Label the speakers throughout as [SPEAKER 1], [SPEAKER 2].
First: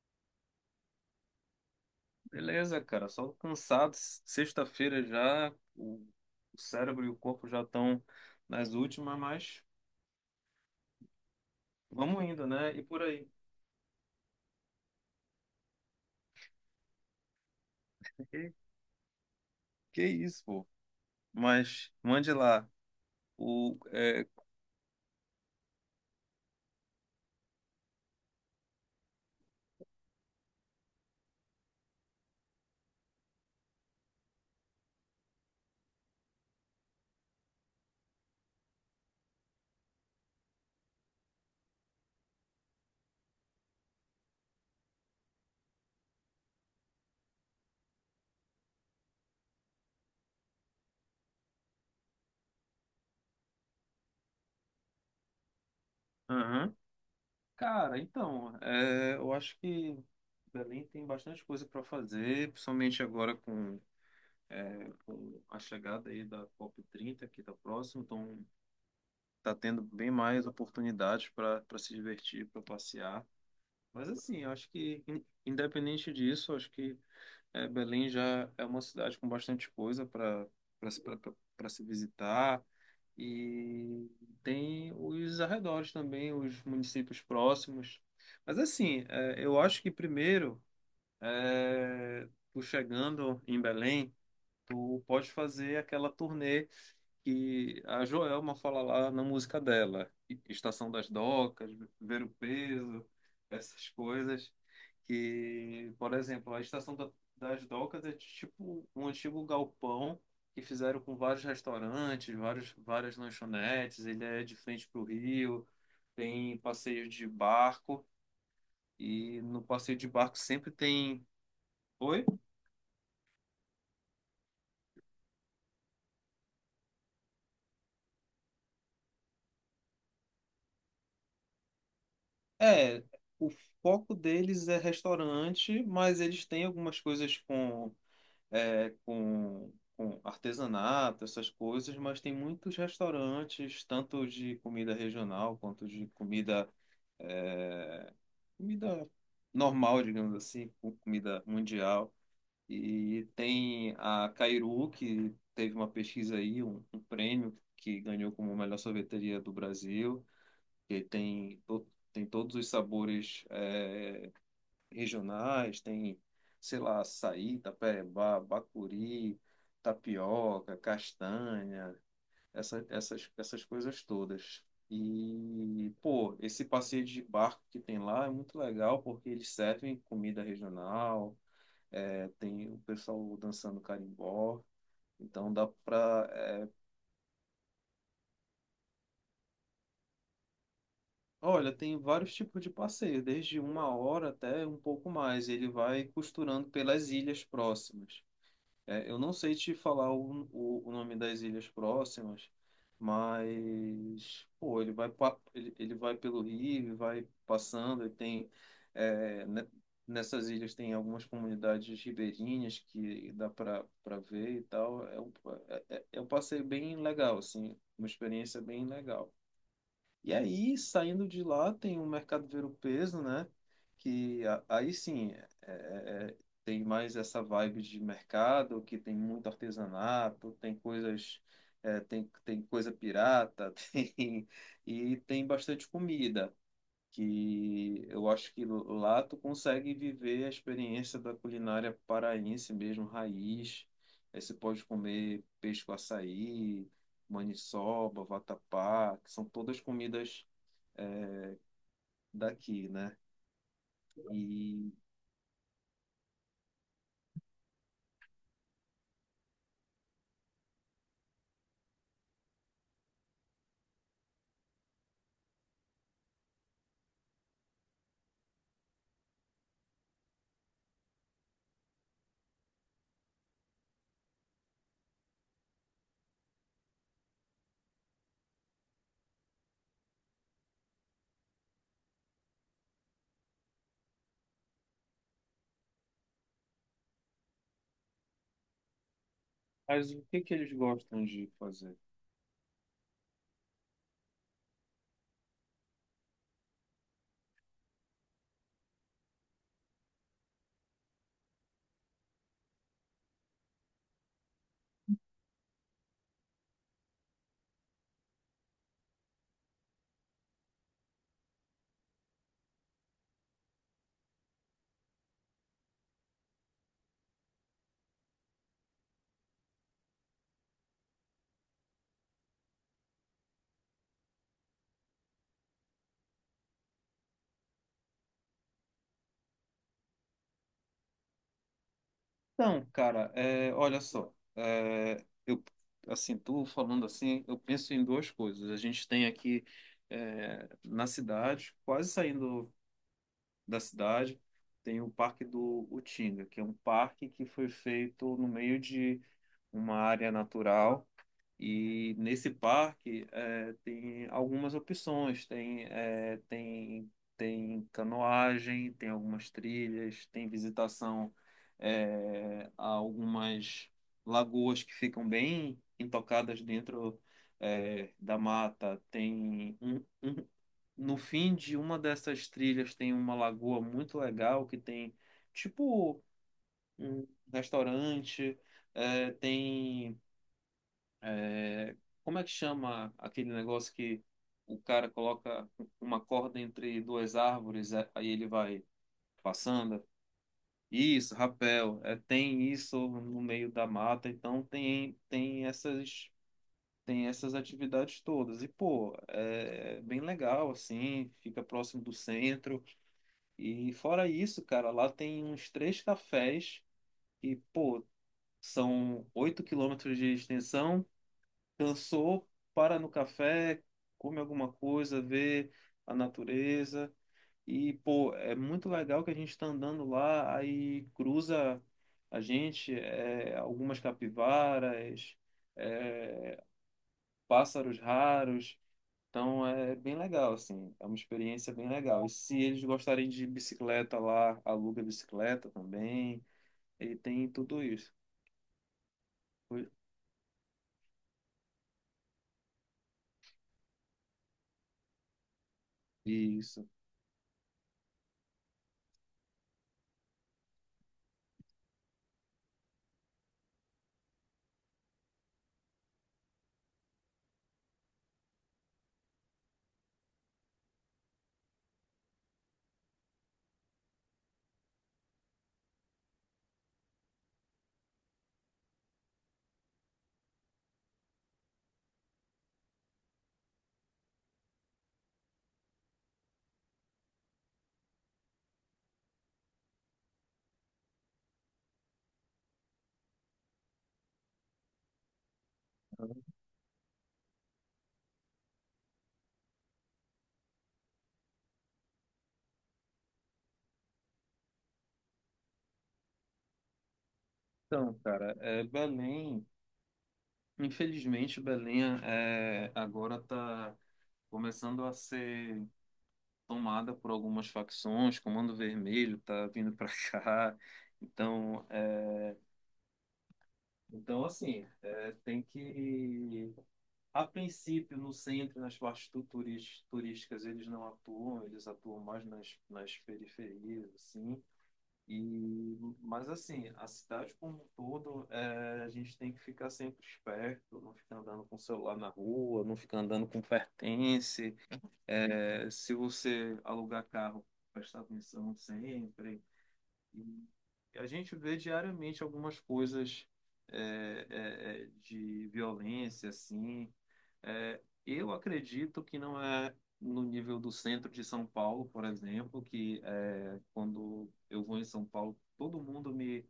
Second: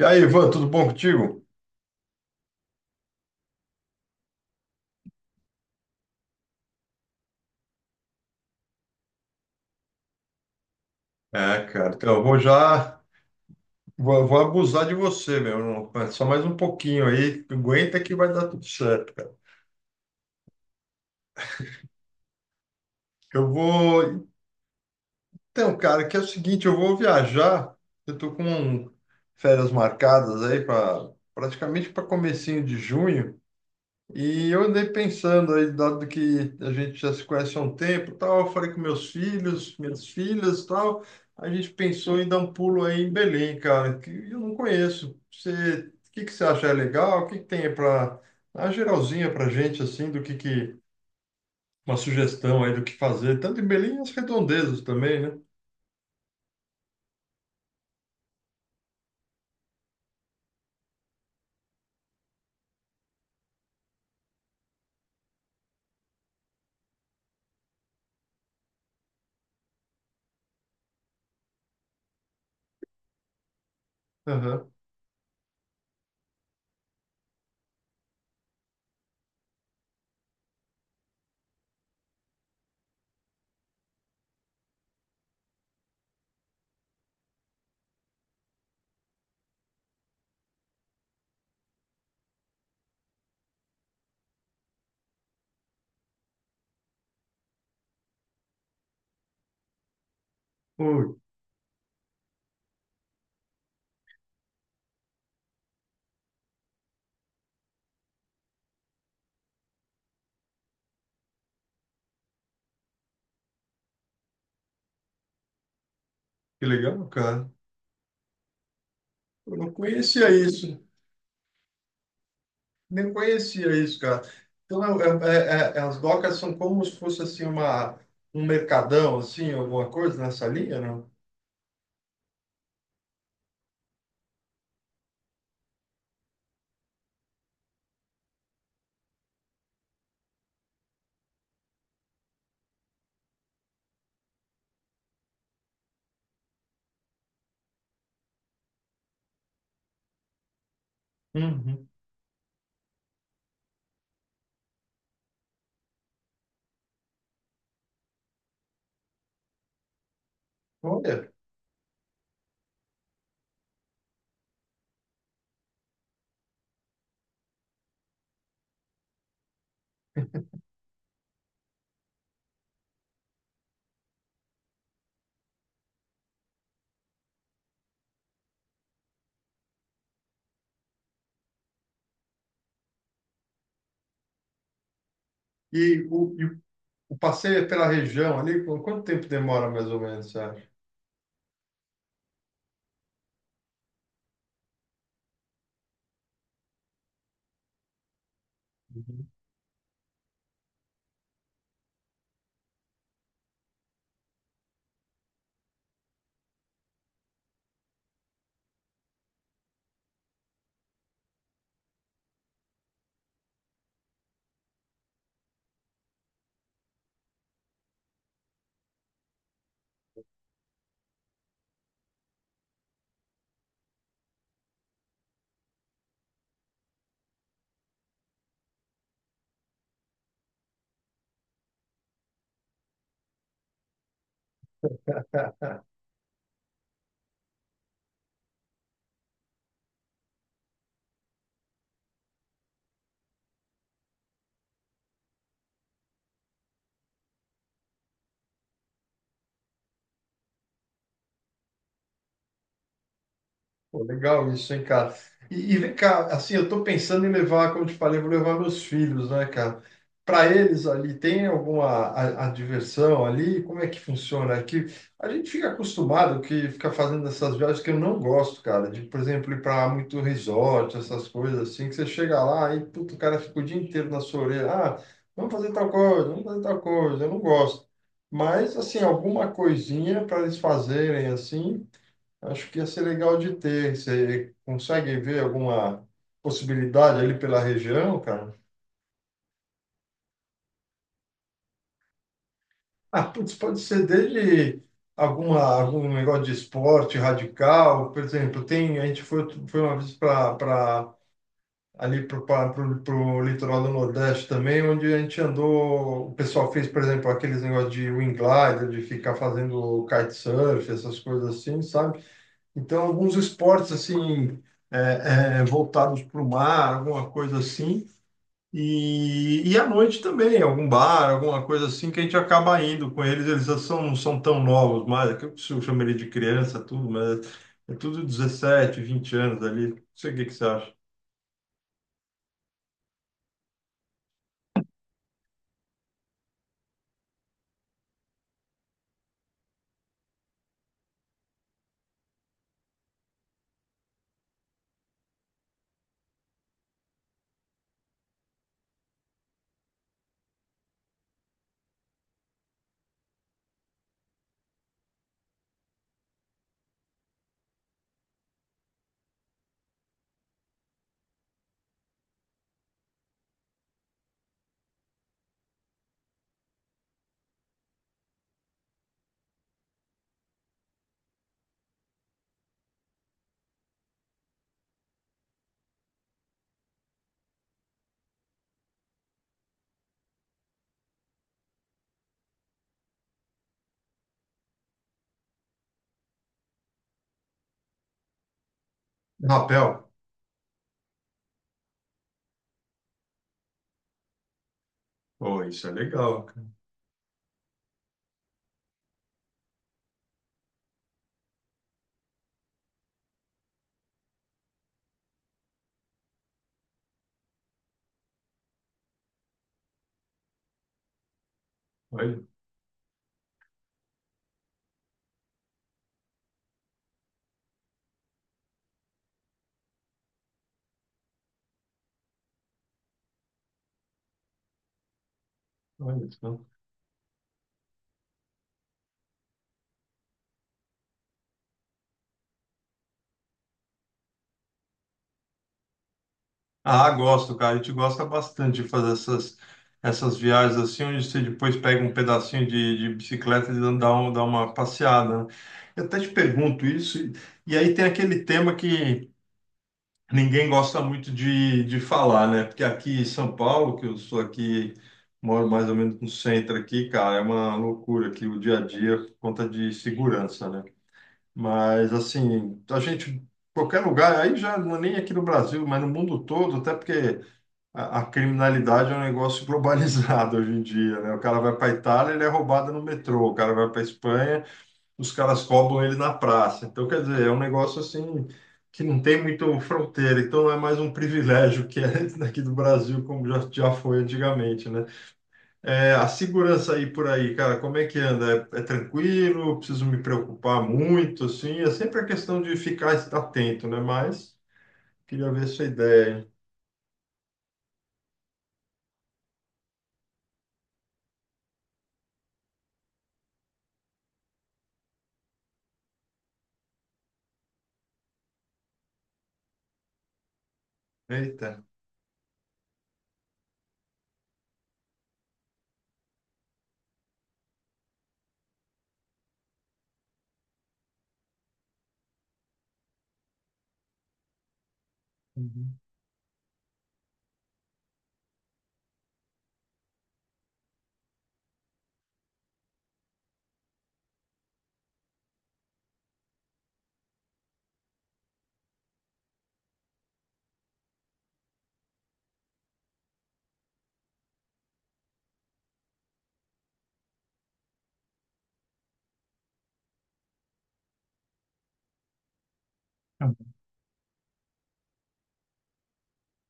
[SPEAKER 1] E aí, Ivan, tudo bom contigo?
[SPEAKER 2] Beleza, cara, só cansados. Sexta-feira já, o cérebro e o corpo já estão nas últimas, mas
[SPEAKER 1] É, cara, então eu
[SPEAKER 2] vamos
[SPEAKER 1] vou
[SPEAKER 2] indo, né? E
[SPEAKER 1] já,
[SPEAKER 2] por aí.
[SPEAKER 1] vou, vou abusar de você, meu. Só mais um pouquinho aí, aguenta que vai dar
[SPEAKER 2] Que,
[SPEAKER 1] tudo certo, cara.
[SPEAKER 2] que isso, pô? Mas mande lá.
[SPEAKER 1] Eu
[SPEAKER 2] O, é,
[SPEAKER 1] vou, então, cara, que é o seguinte, eu vou viajar, eu tô com férias marcadas aí para praticamente para comecinho de junho. E eu andei pensando aí, dado que a gente já se conhece há um tempo, e tal, eu falei com meus filhos, minhas filhas, e tal, a gente pensou em dar um pulo aí em Belém, cara, que eu não conheço. Você, o que que você acha legal? O que que tem para a geralzinha pra gente, assim, do que uma sugestão aí do que fazer, tanto em Belém e as redondezas também, né?
[SPEAKER 2] aham. Cara, então, eu acho que Belém tem bastante coisa para fazer, principalmente agora com a chegada aí da COP30, que está próximo, então tá tendo bem mais oportunidades para se divertir, para passear. Mas assim, eu acho
[SPEAKER 1] Aham.
[SPEAKER 2] que, independente disso, eu acho que Belém já é uma cidade com bastante coisa para se visitar. E tem os arredores também, os municípios próximos. Mas assim, eu acho que primeiro, tu chegando em Belém, tu pode fazer aquela turnê que a Joelma fala lá na música dela, Estação das
[SPEAKER 1] Pô,
[SPEAKER 2] Docas, Ver o Peso, essas coisas, que, por exemplo, a Estação das Docas é tipo um antigo galpão que fizeram com vários restaurantes, várias lanchonetes, ele é de frente para o rio, tem
[SPEAKER 1] que legal,
[SPEAKER 2] passeio de
[SPEAKER 1] cara.
[SPEAKER 2] barco, e
[SPEAKER 1] Eu
[SPEAKER 2] no
[SPEAKER 1] não
[SPEAKER 2] passeio de
[SPEAKER 1] conhecia
[SPEAKER 2] barco sempre
[SPEAKER 1] isso.
[SPEAKER 2] tem... Oi?
[SPEAKER 1] Nem conhecia isso, cara. Então, as docas são como se fosse assim uma um mercadão, assim, alguma coisa nessa linha, não?
[SPEAKER 2] É, o foco deles é restaurante, mas eles têm algumas coisas com artesanato, essas coisas, mas tem muitos restaurantes, tanto de comida regional quanto de é, comida normal, digamos assim, comida
[SPEAKER 1] Uhum.
[SPEAKER 2] mundial. E tem a Cairu, que teve uma pesquisa aí, um prêmio que ganhou como melhor sorveteria do Brasil, que
[SPEAKER 1] Olha.
[SPEAKER 2] tem todos os sabores. Regionais, tem, sei lá, açaí, tapeba, bacuri, tapioca, castanha, essas coisas todas. E, pô, esse passeio de barco que tem lá é muito legal porque eles servem comida regional, tem o pessoal dançando carimbó, então dá
[SPEAKER 1] E
[SPEAKER 2] pra.
[SPEAKER 1] o
[SPEAKER 2] é,
[SPEAKER 1] o passeio é pela região ali, quanto tempo demora, mais ou menos?
[SPEAKER 2] olha, tem vários tipos de passeio, desde uma hora até um pouco mais. Ele vai costurando pelas ilhas próximas. É, eu não sei te falar o nome das ilhas próximas, mas pô, ele vai pelo rio, ele vai passando, e tem é, ne- nessas ilhas tem algumas comunidades ribeirinhas que dá para ver e tal. É um passeio bem legal, assim, uma experiência bem legal. E aí, saindo de lá, tem o mercado ver-o-peso, né? Aí sim, tem mais essa vibe de mercado, que tem muito artesanato, tem coisas, tem coisa pirata, tem, e tem bastante comida, que eu acho que lá tu consegue viver a experiência da culinária paraense mesmo, raiz. Aí você pode comer peixe com açaí, maniçoba, vatapá, que são todas comidas é, daqui, né?
[SPEAKER 1] Pô, legal isso, hein,
[SPEAKER 2] E
[SPEAKER 1] cara? E vem cá, assim, eu tô pensando em levar, como eu te falei, eu vou levar meus filhos, né, cara? Para eles ali, tem alguma a diversão ali? Como é que funciona aqui? A gente fica acostumado que fica fazendo essas viagens que eu não gosto, cara. De, por exemplo, ir para muito resort, essas coisas assim, que você chega lá e, puto, o cara fica o dia inteiro na sua orelha. Ah, vamos fazer tal coisa, vamos fazer tal coisa. Eu não gosto. Mas, assim, alguma coisinha para eles fazerem, assim, acho que ia ser legal de ter. Você consegue ver alguma possibilidade ali pela região, cara?
[SPEAKER 2] Mas o que que eles gostam de fazer?
[SPEAKER 1] Ah, putz, pode ser desde algum negócio de esporte radical. Por exemplo, tem, a gente foi uma vez para ali para o litoral do Nordeste também, onde a gente andou. O pessoal fez, por exemplo, aqueles negócios de wing glider, de ficar fazendo kitesurf, essas coisas assim, sabe? Então, alguns esportes assim voltados para o mar, alguma coisa assim. E à noite também, algum bar, alguma coisa assim que a gente acaba indo com eles. Eles já são, não são tão novos mais, é que eu chamaria de criança, tudo, mas é tudo 17, 20 anos ali. Não sei o que que você acha.
[SPEAKER 2] Então, cara, olha só, eu assim, tu falando assim, eu penso em duas coisas. A gente tem aqui na cidade, quase saindo da cidade, tem o Parque do Utinga, que é um parque que foi feito no meio de uma área natural. E nesse parque tem algumas opções, tem canoagem, tem algumas trilhas, tem visitação a algumas lagoas que ficam bem intocadas dentro da mata. No fim de uma dessas trilhas tem uma lagoa muito legal que tem tipo um restaurante, tem é, como é que chama aquele negócio que o cara coloca uma corda entre duas árvores, aí ele vai passando?
[SPEAKER 1] Rapel?
[SPEAKER 2] Isso, rapel. É, tem isso no meio da mata, então tem,
[SPEAKER 1] Oh,
[SPEAKER 2] tem
[SPEAKER 1] isso é
[SPEAKER 2] essas,
[SPEAKER 1] legal, cara.
[SPEAKER 2] tem essas atividades todas. E, pô, é bem legal, assim, fica próximo do centro. E fora isso, cara, lá tem uns três cafés que, pô, são 8 km de extensão.
[SPEAKER 1] Olha,
[SPEAKER 2] Cansou, para no café, come alguma coisa, vê a natureza. E, pô, é muito legal que a gente tá andando lá, aí cruza a gente, algumas capivaras,
[SPEAKER 1] olha
[SPEAKER 2] é,
[SPEAKER 1] isso.
[SPEAKER 2] pássaros raros. Então é bem legal, assim, é uma experiência bem legal. E se eles gostarem de bicicleta lá, aluga bicicleta também.
[SPEAKER 1] Ah,
[SPEAKER 2] Ele tem
[SPEAKER 1] gosto, cara. A
[SPEAKER 2] tudo
[SPEAKER 1] gente
[SPEAKER 2] isso.
[SPEAKER 1] gosta bastante de fazer essas viagens assim, onde você depois pega um pedacinho de bicicleta e dá, um, dá uma passeada, né? Eu até te pergunto
[SPEAKER 2] Isso.
[SPEAKER 1] isso, e aí tem aquele tema que ninguém gosta muito de falar, né? Porque aqui em São Paulo, que eu sou aqui, moro mais ou menos no centro aqui, cara, é uma loucura aqui o dia a dia por conta de segurança, né? Mas assim, a gente, qualquer lugar, aí já não é nem aqui no Brasil, mas no mundo todo, até porque, a criminalidade é um negócio globalizado hoje em dia, né? O cara vai para Itália, ele é roubado no metrô. O cara vai para Espanha, os caras roubam ele na praça. Então, quer dizer, é um negócio assim que não tem muito fronteira. Então, não é mais um privilégio que é daqui do Brasil, como já, já foi antigamente, né? É, a segurança aí por aí, cara, como é que anda? É, é tranquilo? Preciso me preocupar muito, assim? É sempre a questão de ficar atento, né? Mas queria ver sua ideia, hein?
[SPEAKER 2] Então, cara, é Belém. Infelizmente, Belém agora está começando a ser tomada por algumas facções. Comando Vermelho está vindo para cá.
[SPEAKER 1] Eita.
[SPEAKER 2] Então, é, então assim, tem que... A princípio, no centro, nas partes turísticas, eles não atuam. Eles atuam mais nas periferias, assim. E,
[SPEAKER 1] Uhum.
[SPEAKER 2] mas assim, a cidade como um todo, a gente tem que ficar sempre esperto, não ficar andando com o celular na rua, não ficar andando com pertence. Se você alugar carro, prestar atenção sempre. E a gente vê diariamente algumas coisas de violência, assim, Eu acredito que não é no nível do centro de São Paulo, por exemplo, quando eu vou em São Paulo, todo mundo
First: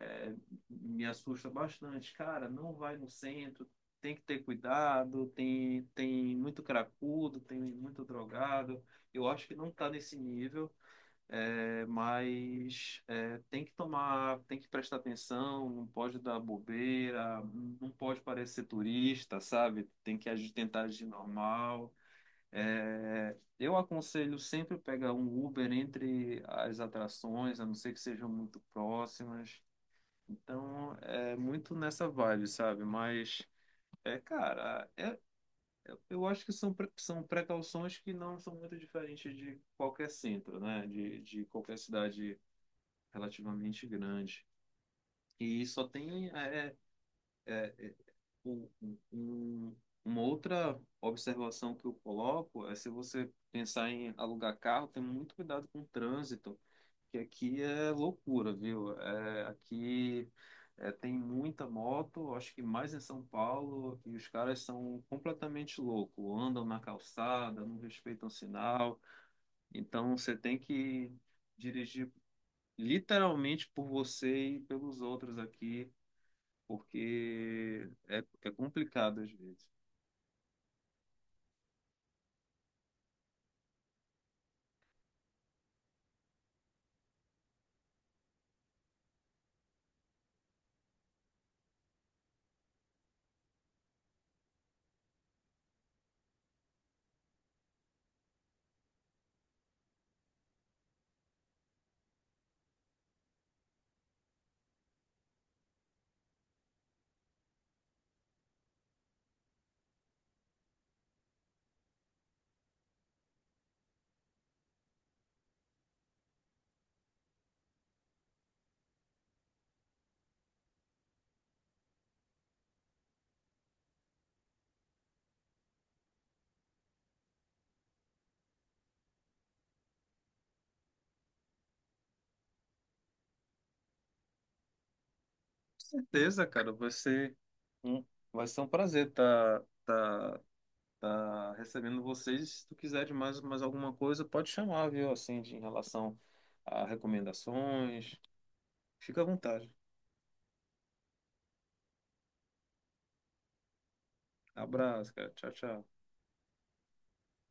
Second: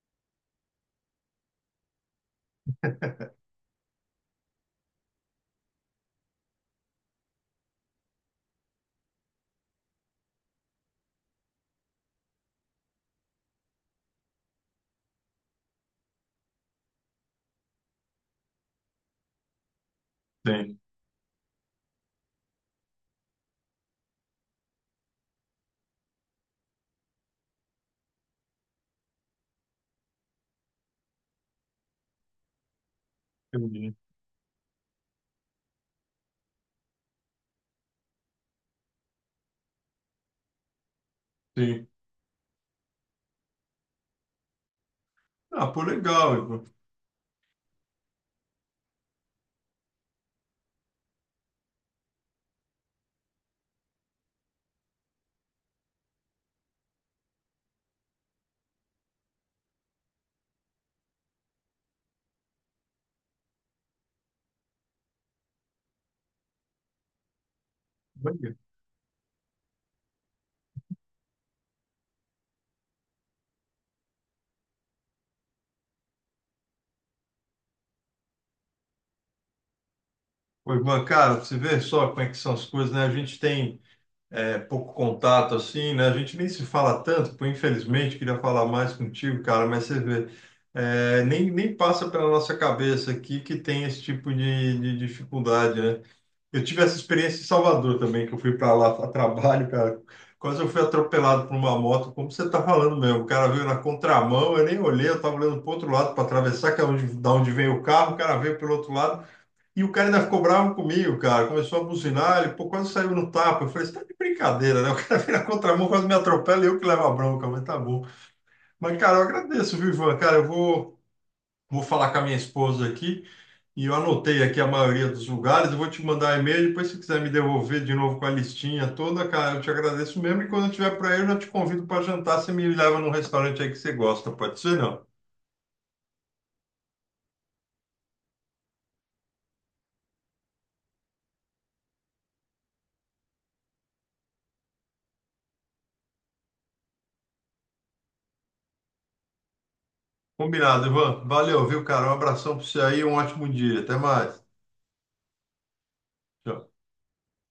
[SPEAKER 2] é, me assusta bastante. Cara, não vai no centro, tem que ter cuidado, tem muito cracudo, tem muito drogado. Eu acho que não está nesse nível. Mas tem que tomar, tem que prestar atenção, não pode dar bobeira, não pode parecer turista, sabe? Tem que agir,
[SPEAKER 1] Tem.
[SPEAKER 2] tentar agir normal. Eu aconselho sempre pegar um Uber entre as atrações, a não ser que sejam muito próximas. Então, é muito nessa vibe, sabe? Mas,
[SPEAKER 1] Entendi.
[SPEAKER 2] cara, eu acho que são precauções que não são muito diferentes de qualquer centro, né? De qualquer
[SPEAKER 1] Sim.
[SPEAKER 2] cidade relativamente grande. E
[SPEAKER 1] Ah, pô,
[SPEAKER 2] só tem
[SPEAKER 1] legal, Ivan.
[SPEAKER 2] é, é, é, um- um- um, uma outra observação que eu coloco é se você pensar em alugar carro, tem muito cuidado com o trânsito, que aqui é loucura, viu? Aqui tem muita moto, acho que mais em São Paulo, e os caras são completamente loucos, andam na calçada, não respeitam
[SPEAKER 1] Olha.
[SPEAKER 2] sinal, então você tem que dirigir literalmente por você e pelos outros aqui, porque é complicado às vezes.
[SPEAKER 1] Ô, Ivan, cara, você vê só como é que são as coisas, né? A gente tem é, pouco contato, assim, né? A gente nem se fala tanto, pô, infelizmente, queria falar mais contigo, cara, mas você vê, é, nem, nem passa pela nossa cabeça aqui que tem esse tipo de dificuldade, né? Eu tive essa experiência em Salvador também, que eu fui para lá a trabalho, cara. Quase eu fui atropelado por uma moto, como você está falando mesmo. O cara veio na contramão, eu nem olhei, eu estava olhando para o outro lado para atravessar, que é onde, da onde vem o carro, o cara veio pelo outro lado, e o cara ainda ficou bravo comigo, cara. Começou a buzinar, ele pô, quase saiu no tapa. Eu falei, você tá de brincadeira, né? O cara veio na contramão, quase me atropela e eu que levo a bronca, mas tá bom. Mas, cara, eu agradeço, viu, Ivan? Cara, eu vou falar com a minha esposa aqui. E eu anotei aqui a maioria dos lugares, eu vou te mandar e-mail, depois se quiser me devolver de novo com a listinha toda, cara, eu te agradeço mesmo. E quando eu tiver para aí, eu já te convido para jantar, você me leva num restaurante aí que você gosta, pode ser, não?
[SPEAKER 2] Com certeza, cara, um, vai ser um prazer tá recebendo vocês. Se tu quiser mais alguma coisa, pode chamar, viu? Assim, em relação a recomendações. Fica à vontade.
[SPEAKER 1] Combinado, Ivan. Valeu, viu, cara? Um abração para você aí, um ótimo dia. Até mais.
[SPEAKER 2] Abraço, cara. Tchau, tchau.
[SPEAKER 1] Tchau.